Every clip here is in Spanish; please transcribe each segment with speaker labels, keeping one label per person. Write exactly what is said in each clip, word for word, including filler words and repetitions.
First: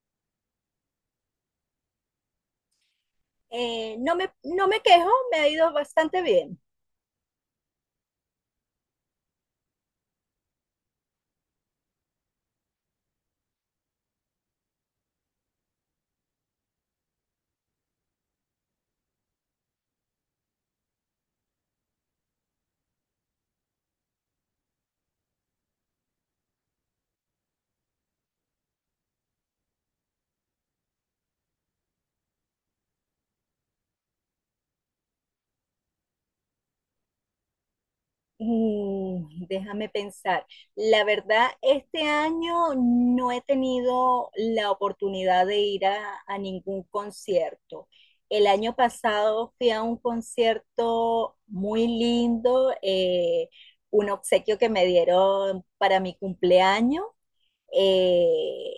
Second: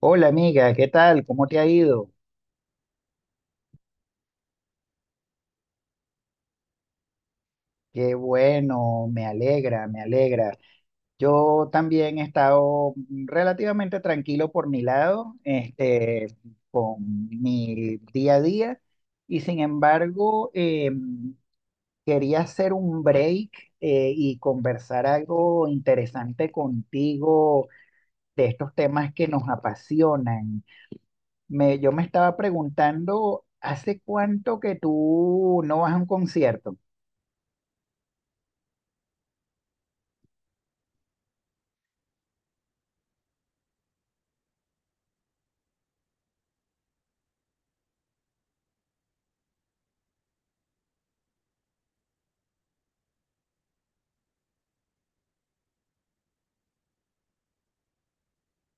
Speaker 1: Hola amiga, ¿qué tal? ¿Cómo te ha ido?
Speaker 2: Eh, no me, no me quejo, me ha ido bastante bien.
Speaker 1: Qué bueno, me alegra, me alegra. Yo también he estado relativamente tranquilo por mi lado, este, con mi día a día, y sin embargo, eh, quería hacer un break, eh, y conversar algo interesante contigo de estos temas que nos apasionan. Me, yo me estaba preguntando, ¿hace cuánto que tú no vas a un concierto?
Speaker 2: Mm, déjame pensar. La verdad, este año no he tenido la oportunidad de ir a, a ningún concierto. El año pasado fui a un concierto muy lindo, eh, un obsequio que me dieron para mi cumpleaños. eh,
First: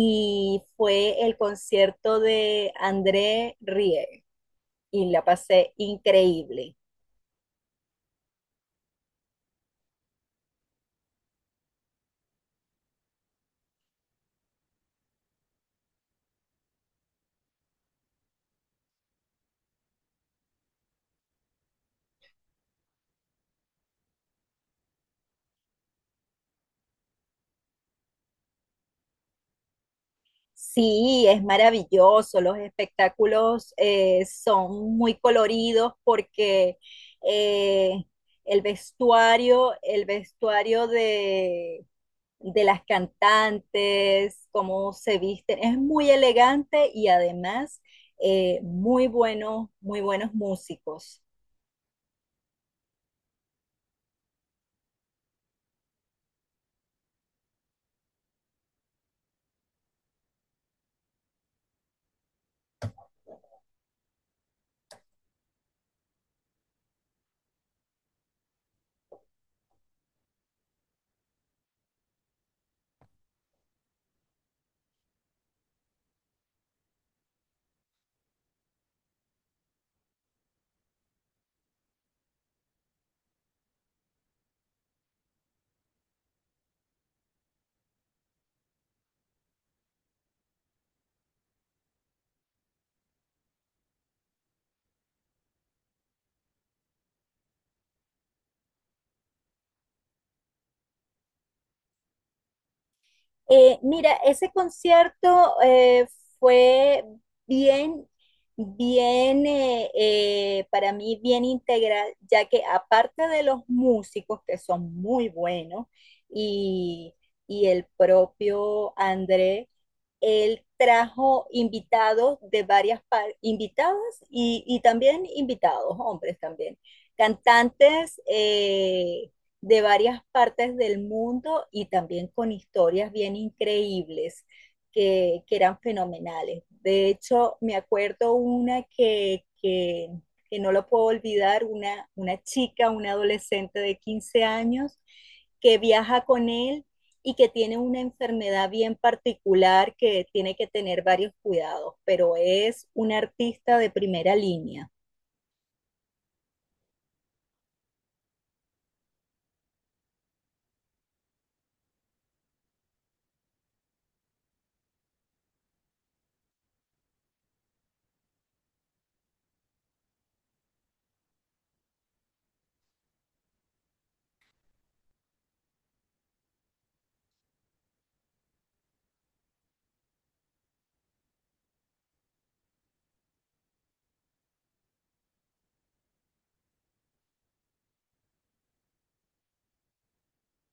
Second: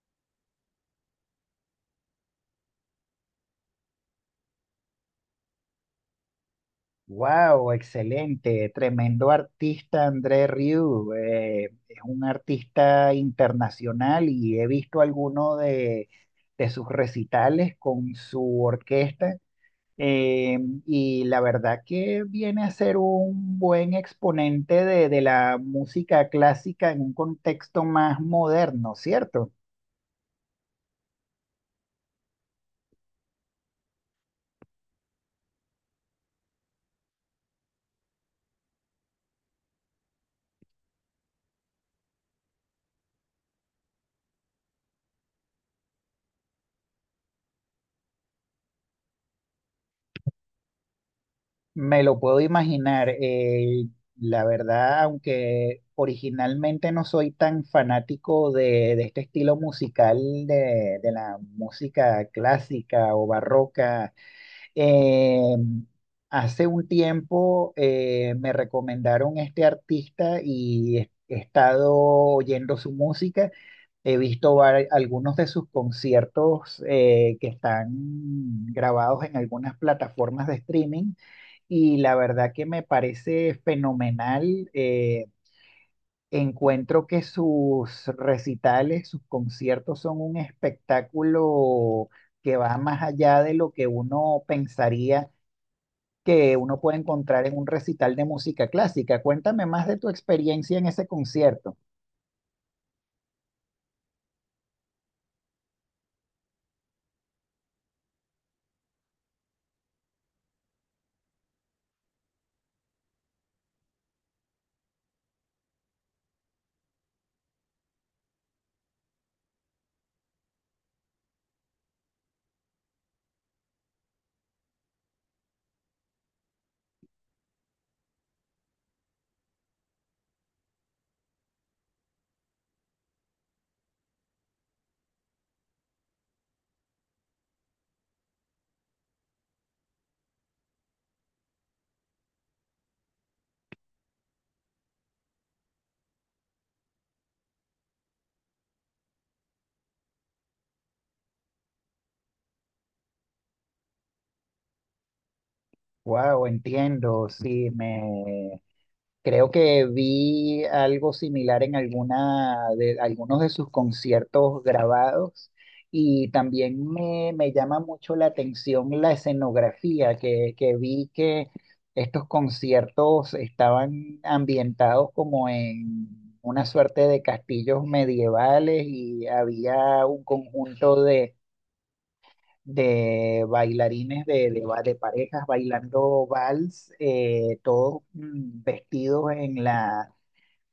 Speaker 2: y fue el concierto de André Rie. Y la pasé increíble.
Speaker 1: Wow, excelente, tremendo artista André Rieu. Eh, es un artista internacional y he visto alguno de, de sus recitales con su orquesta. eh, y la verdad que viene a ser un buen exponente de, de la música clásica en un contexto más moderno, ¿cierto?
Speaker 2: Sí, es maravilloso, los espectáculos eh, son muy coloridos porque eh, el vestuario, el vestuario de, de las cantantes, cómo se visten, es muy elegante y además eh, muy buenos, muy buenos músicos.
Speaker 1: Me lo puedo imaginar. Eh, la verdad, aunque originalmente no soy tan fanático de, de este estilo musical de, de la música clásica o barroca, eh, hace un tiempo eh, me recomendaron este artista y he, he estado oyendo su música. He visto vari- algunos de sus conciertos eh, que están grabados en algunas plataformas de streaming y la verdad que me parece fenomenal. Eh, encuentro que sus recitales, sus conciertos son un espectáculo que va más allá de lo que uno pensaría que uno puede encontrar en un recital de música clásica. Cuéntame más de tu experiencia en ese concierto.
Speaker 2: Eh, mira, ese concierto eh, fue bien, bien, eh, eh, para mí bien integral, ya que aparte de los músicos que son muy buenos y, y el propio André, él trajo invitados de varias par- invitadas y, y también invitados, hombres también, cantantes eh, de varias partes del mundo y también con historias bien increíbles que, que eran fenomenales. De hecho, me acuerdo una que, que, que no lo puedo olvidar, una, una chica, una adolescente de quince años que viaja con él y que tiene una enfermedad bien particular que tiene que tener varios cuidados, pero es un artista de primera línea.
Speaker 1: Wow, entiendo, sí, me creo que vi algo similar en alguna de algunos de sus conciertos grabados y también me, me llama mucho la atención la escenografía que, que vi que estos conciertos estaban ambientados como en una suerte de castillos medievales y había un conjunto de, de bailarines de, de, ba- de parejas bailando vals, eh, todos mm, vestidos en la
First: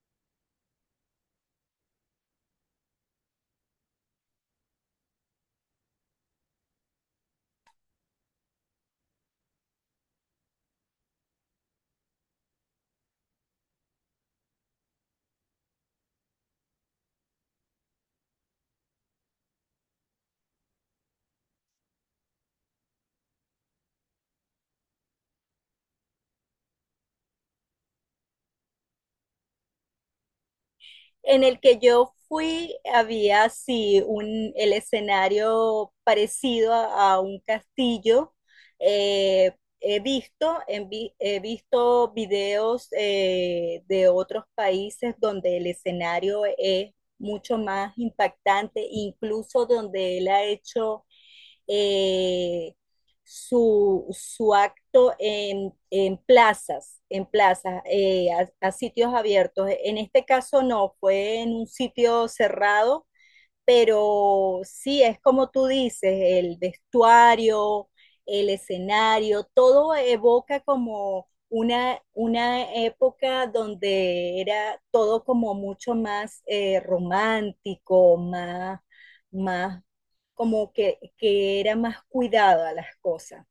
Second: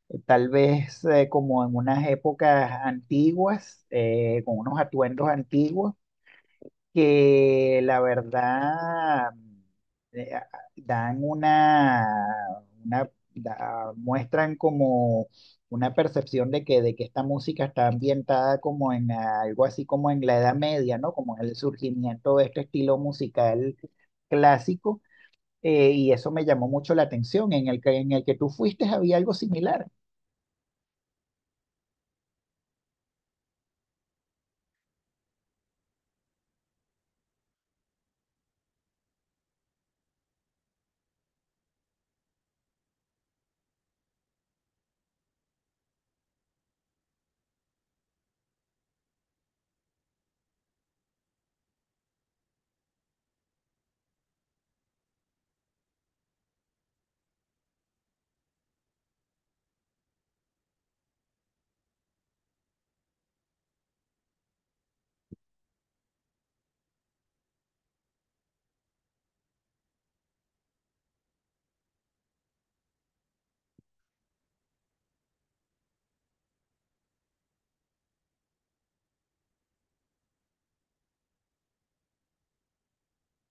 Speaker 1: eh, tal vez eh, como en unas épocas antiguas, eh, con unos atuendos antiguos, que la verdad eh, a- dan una, una da- muestran como una percepción de que, de que esta música está ambientada como en algo así como en la Edad Media, ¿no? Como en el surgimiento de este estilo musical clásico, eh, y eso me llamó mucho la atención. En el que, en el que tú fuiste había algo similar.
Speaker 2: En el que yo fui, había sí un, el escenario parecido a, a un castillo. Eh, he visto, en vi- he visto videos eh, de otros países donde el escenario es mucho más impactante, incluso donde él ha hecho eh, su, su, acto en, en, plazas, en plazas, eh, a, a, sitios abiertos. En este caso no, fue en un sitio cerrado pero sí, es como tú dices, el vestuario, el escenario, todo evoca como una, una época donde era todo como mucho más eh, romántico, más, más como que, que era más cuidado a las cosas.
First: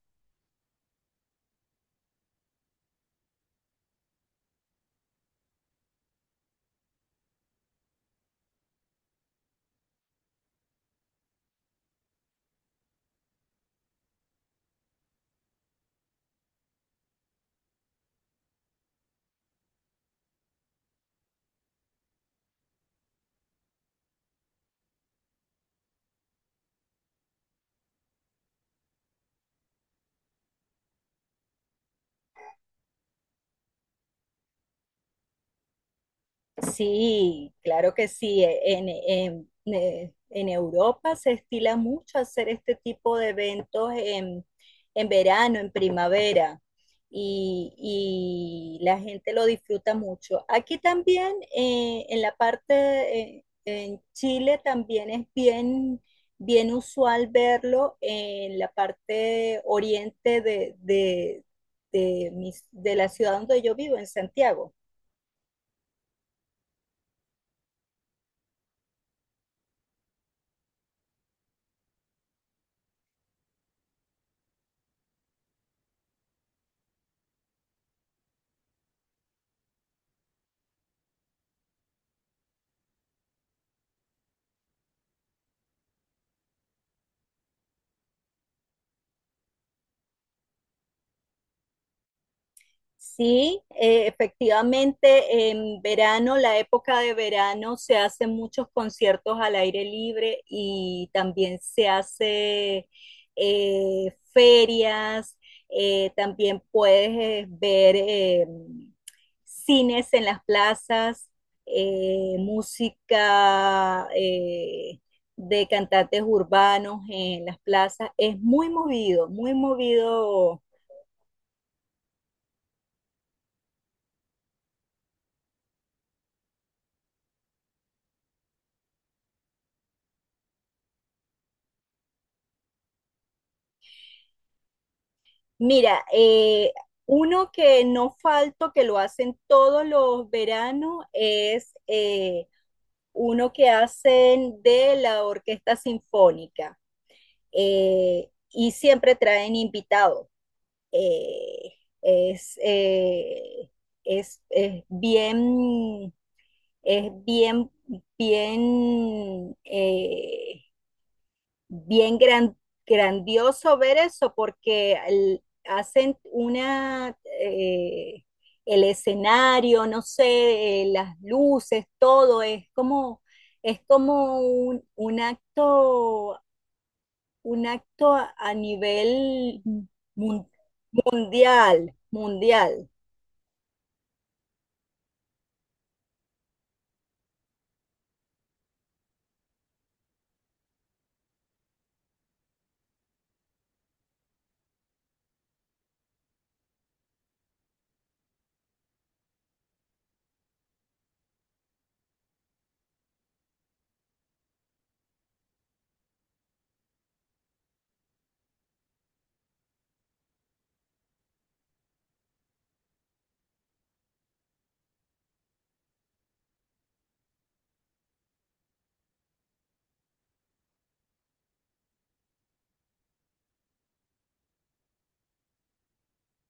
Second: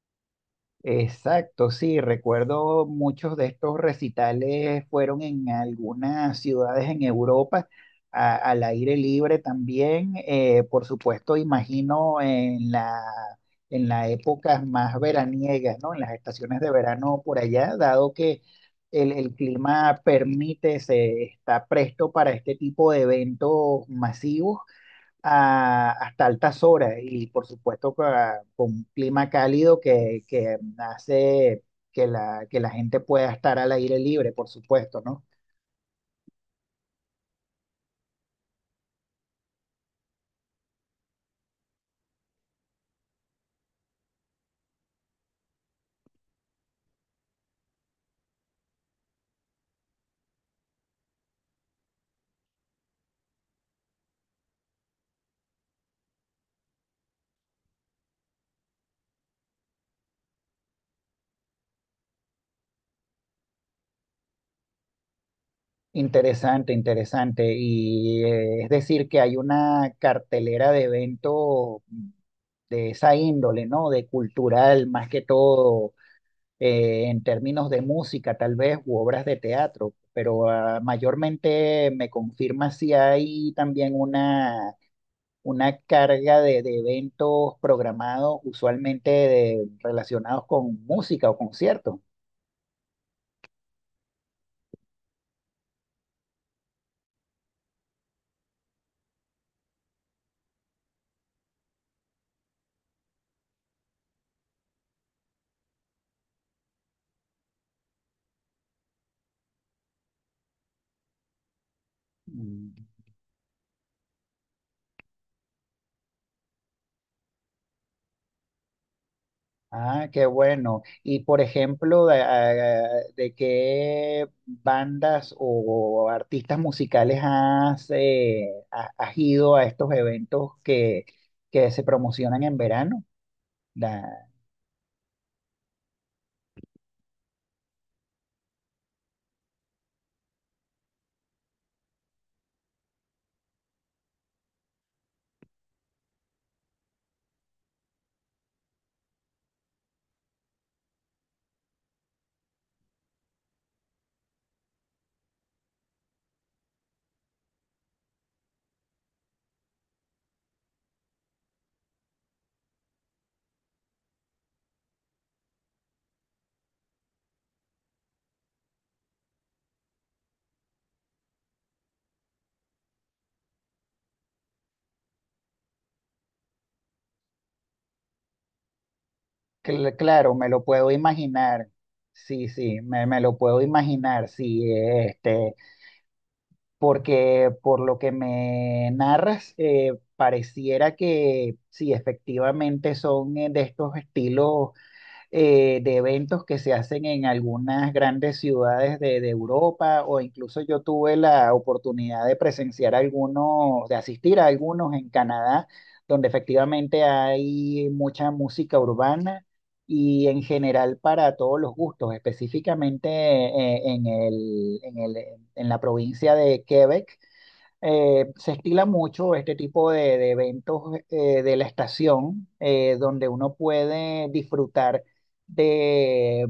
Speaker 1: Exacto, sí, recuerdo muchos de estos recitales fueron en algunas ciudades en Europa, a- al aire libre también, eh, por supuesto, imagino en la, en las épocas más veraniegas, ¿no? En las estaciones de verano por allá, dado que el, el clima permite, se está presto para este tipo de eventos masivos a- hasta altas horas y por supuesto ca- con, un clima cálido que, que hace que la, que la gente pueda estar al aire libre, por supuesto, ¿no?
Speaker 2: Sí, claro que sí. E- En, en- ne- en Europa se estila mucho hacer este tipo de eventos en, en verano, en primavera, y, y la gente lo disfruta mucho. Aquí también, eh, en la parte, eh, en Chile también es bien, bien usual verlo en la parte oriente de, de, de mis- de la ciudad donde yo vivo, en Santiago.
Speaker 1: Interesante, interesante. Y eh, es decir, que hay una cartelera de eventos de esa índole, ¿no? De cultural, más que todo, eh, en términos de música, tal vez, u obras de teatro. Pero ah, mayormente me confirma si hay también una una carga de, de eventos programados, usualmente de- relacionados con música o conciertos.
Speaker 2: Sí, eh, efectivamente, en verano, la época de verano, se hacen muchos conciertos al aire libre y también se hace eh, ferias, eh, también puedes eh, ver eh, cines en las plazas, eh,
Speaker 1: Mm.
Speaker 2: música eh, de cantantes urbanos en las plazas. Es muy movido, muy
Speaker 1: Ah, qué
Speaker 2: movido
Speaker 1: bueno. Y por ejemplo, de, a- de qué bandas o artistas musicales has, eh, ha- has ido a estos eventos que, que se promocionan en verano? Da-
Speaker 2: Mira, eh, uno que no falto, que lo hacen todos los veranos, es eh, uno que hacen de la Orquesta Sinfónica, eh, y siempre traen invitados. Eh, es, eh, es, es bien, es bien, bien eh, bien gran- grandioso ver eso porque el- hacen una, eh, el escenario, no sé, eh, las luces, todo es como, es como un, un acto, un acto a, a nivel
Speaker 1: cl- claro, me
Speaker 2: mundial,
Speaker 1: lo puedo imaginar. Sí, sí,
Speaker 2: mundial.
Speaker 1: me, me lo puedo imaginar. Sí, este. Porque por lo que me narras, eh, pareciera que sí, efectivamente son eh, de estos estilos eh, de eventos que se hacen en algunas grandes ciudades de, de Europa o incluso yo tuve la oportunidad de presenciar algunos, de asistir a algunos en Canadá, donde efectivamente hay mucha música urbana y en general para todos los gustos, específicamente eh, en el- en el- en la provincia de Quebec eh, se estila mucho este tipo de, de eventos eh, de la estación, eh, donde uno puede disfrutar de,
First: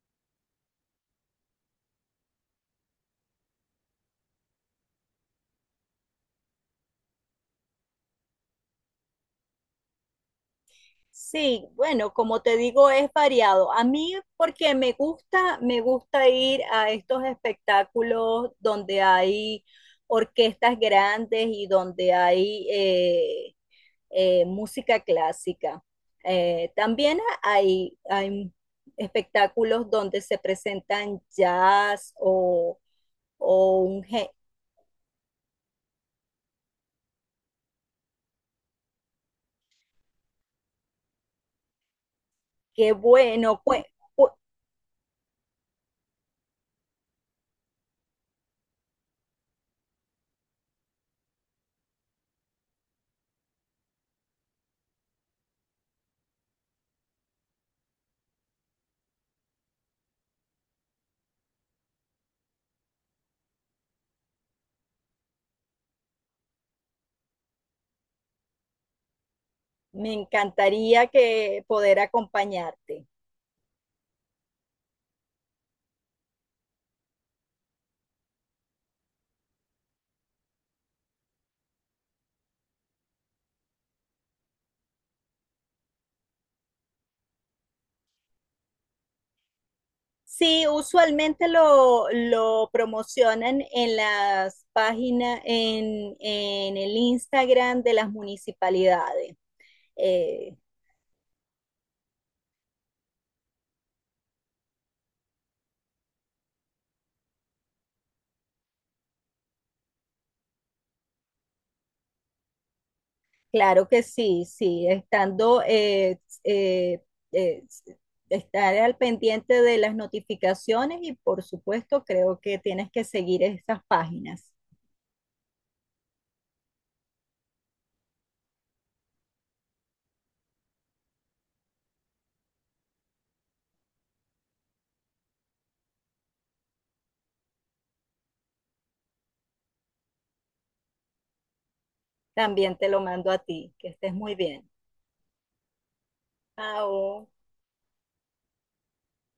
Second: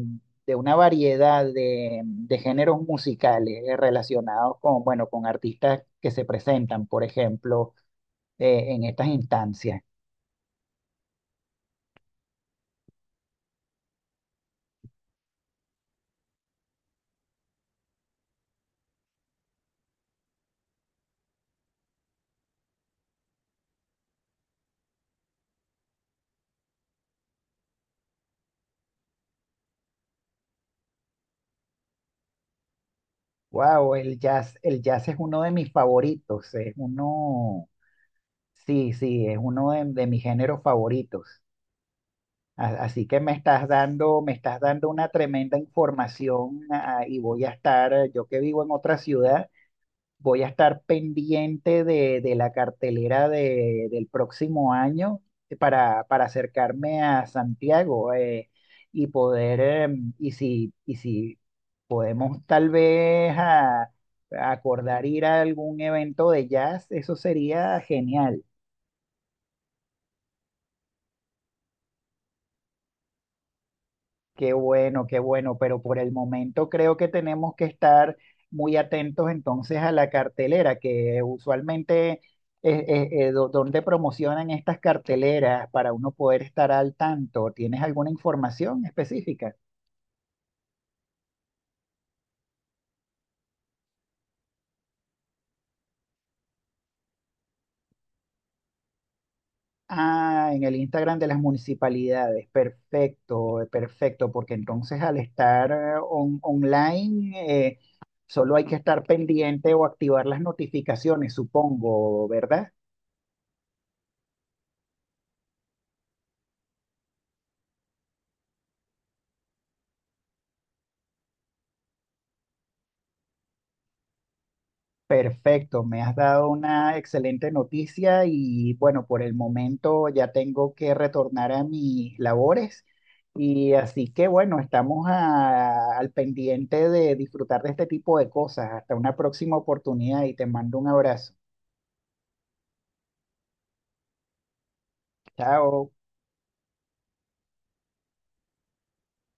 Speaker 1: de una variedad de, de géneros musicales eh, relacionados con, bueno, con artistas que se presentan, por ejemplo, eh, en estas instancias.
Speaker 2: Sí, bueno, como te digo, es variado. A mí, porque me gusta, me gusta ir a estos espectáculos donde hay orquestas grandes y donde hay eh, eh, música clásica. Eh, también hay, hay espectáculos donde se presentan jazz o, o
Speaker 1: Wow,
Speaker 2: un...
Speaker 1: el
Speaker 2: gé-
Speaker 1: jazz, el jazz es uno de mis favoritos, es uno, sí, sí, es uno de, de mis géneros favoritos. A-
Speaker 2: Qué
Speaker 1: Así que me
Speaker 2: bueno,
Speaker 1: estás
Speaker 2: pues,
Speaker 1: dando, me
Speaker 2: pues,
Speaker 1: estás dando una tremenda información, ah, y voy a estar, eh, yo que vivo en otra ciudad, voy a estar pendiente de, de la cartelera de- del próximo año para, para acercarme a Santiago, eh, y poder, em, y si, y si podemos tal vez ah, acordar ir a algún evento de jazz, eso sería genial.
Speaker 2: me encantaría que poder acompañarte.
Speaker 1: Qué bueno, qué bueno, pero por el momento creo que tenemos que estar muy atentos entonces a la cartelera, que usualmente eh, eh, eh, do- dónde promocionan estas carteleras para uno poder estar al tanto. ¿Tienes alguna información específica?
Speaker 2: Sí, usualmente lo, lo promocionan en las páginas, en, en el Instagram de las municipalidades.
Speaker 1: Ah,
Speaker 2: Eh,
Speaker 1: en el Instagram de las municipalidades. Perfecto, eh, perfecto, porque entonces al estar eh, on- online eh, solo hay que estar pendiente o activar las notificaciones, supongo, ¿verdad?
Speaker 2: claro que sí, sí, estando, eh, eh, eh, estar al pendiente de las notificaciones y por supuesto creo que tienes que seguir esas páginas.
Speaker 1: Perfecto, me has dado una excelente noticia y bueno, por el momento ya tengo que retornar a mis labores y así que bueno, estamos a- al pendiente de disfrutar de este tipo de cosas. Hasta una próxima oportunidad y te mando un abrazo.
Speaker 2: También te lo mando a ti, que estés muy bien.
Speaker 1: Chao.
Speaker 2: Chao.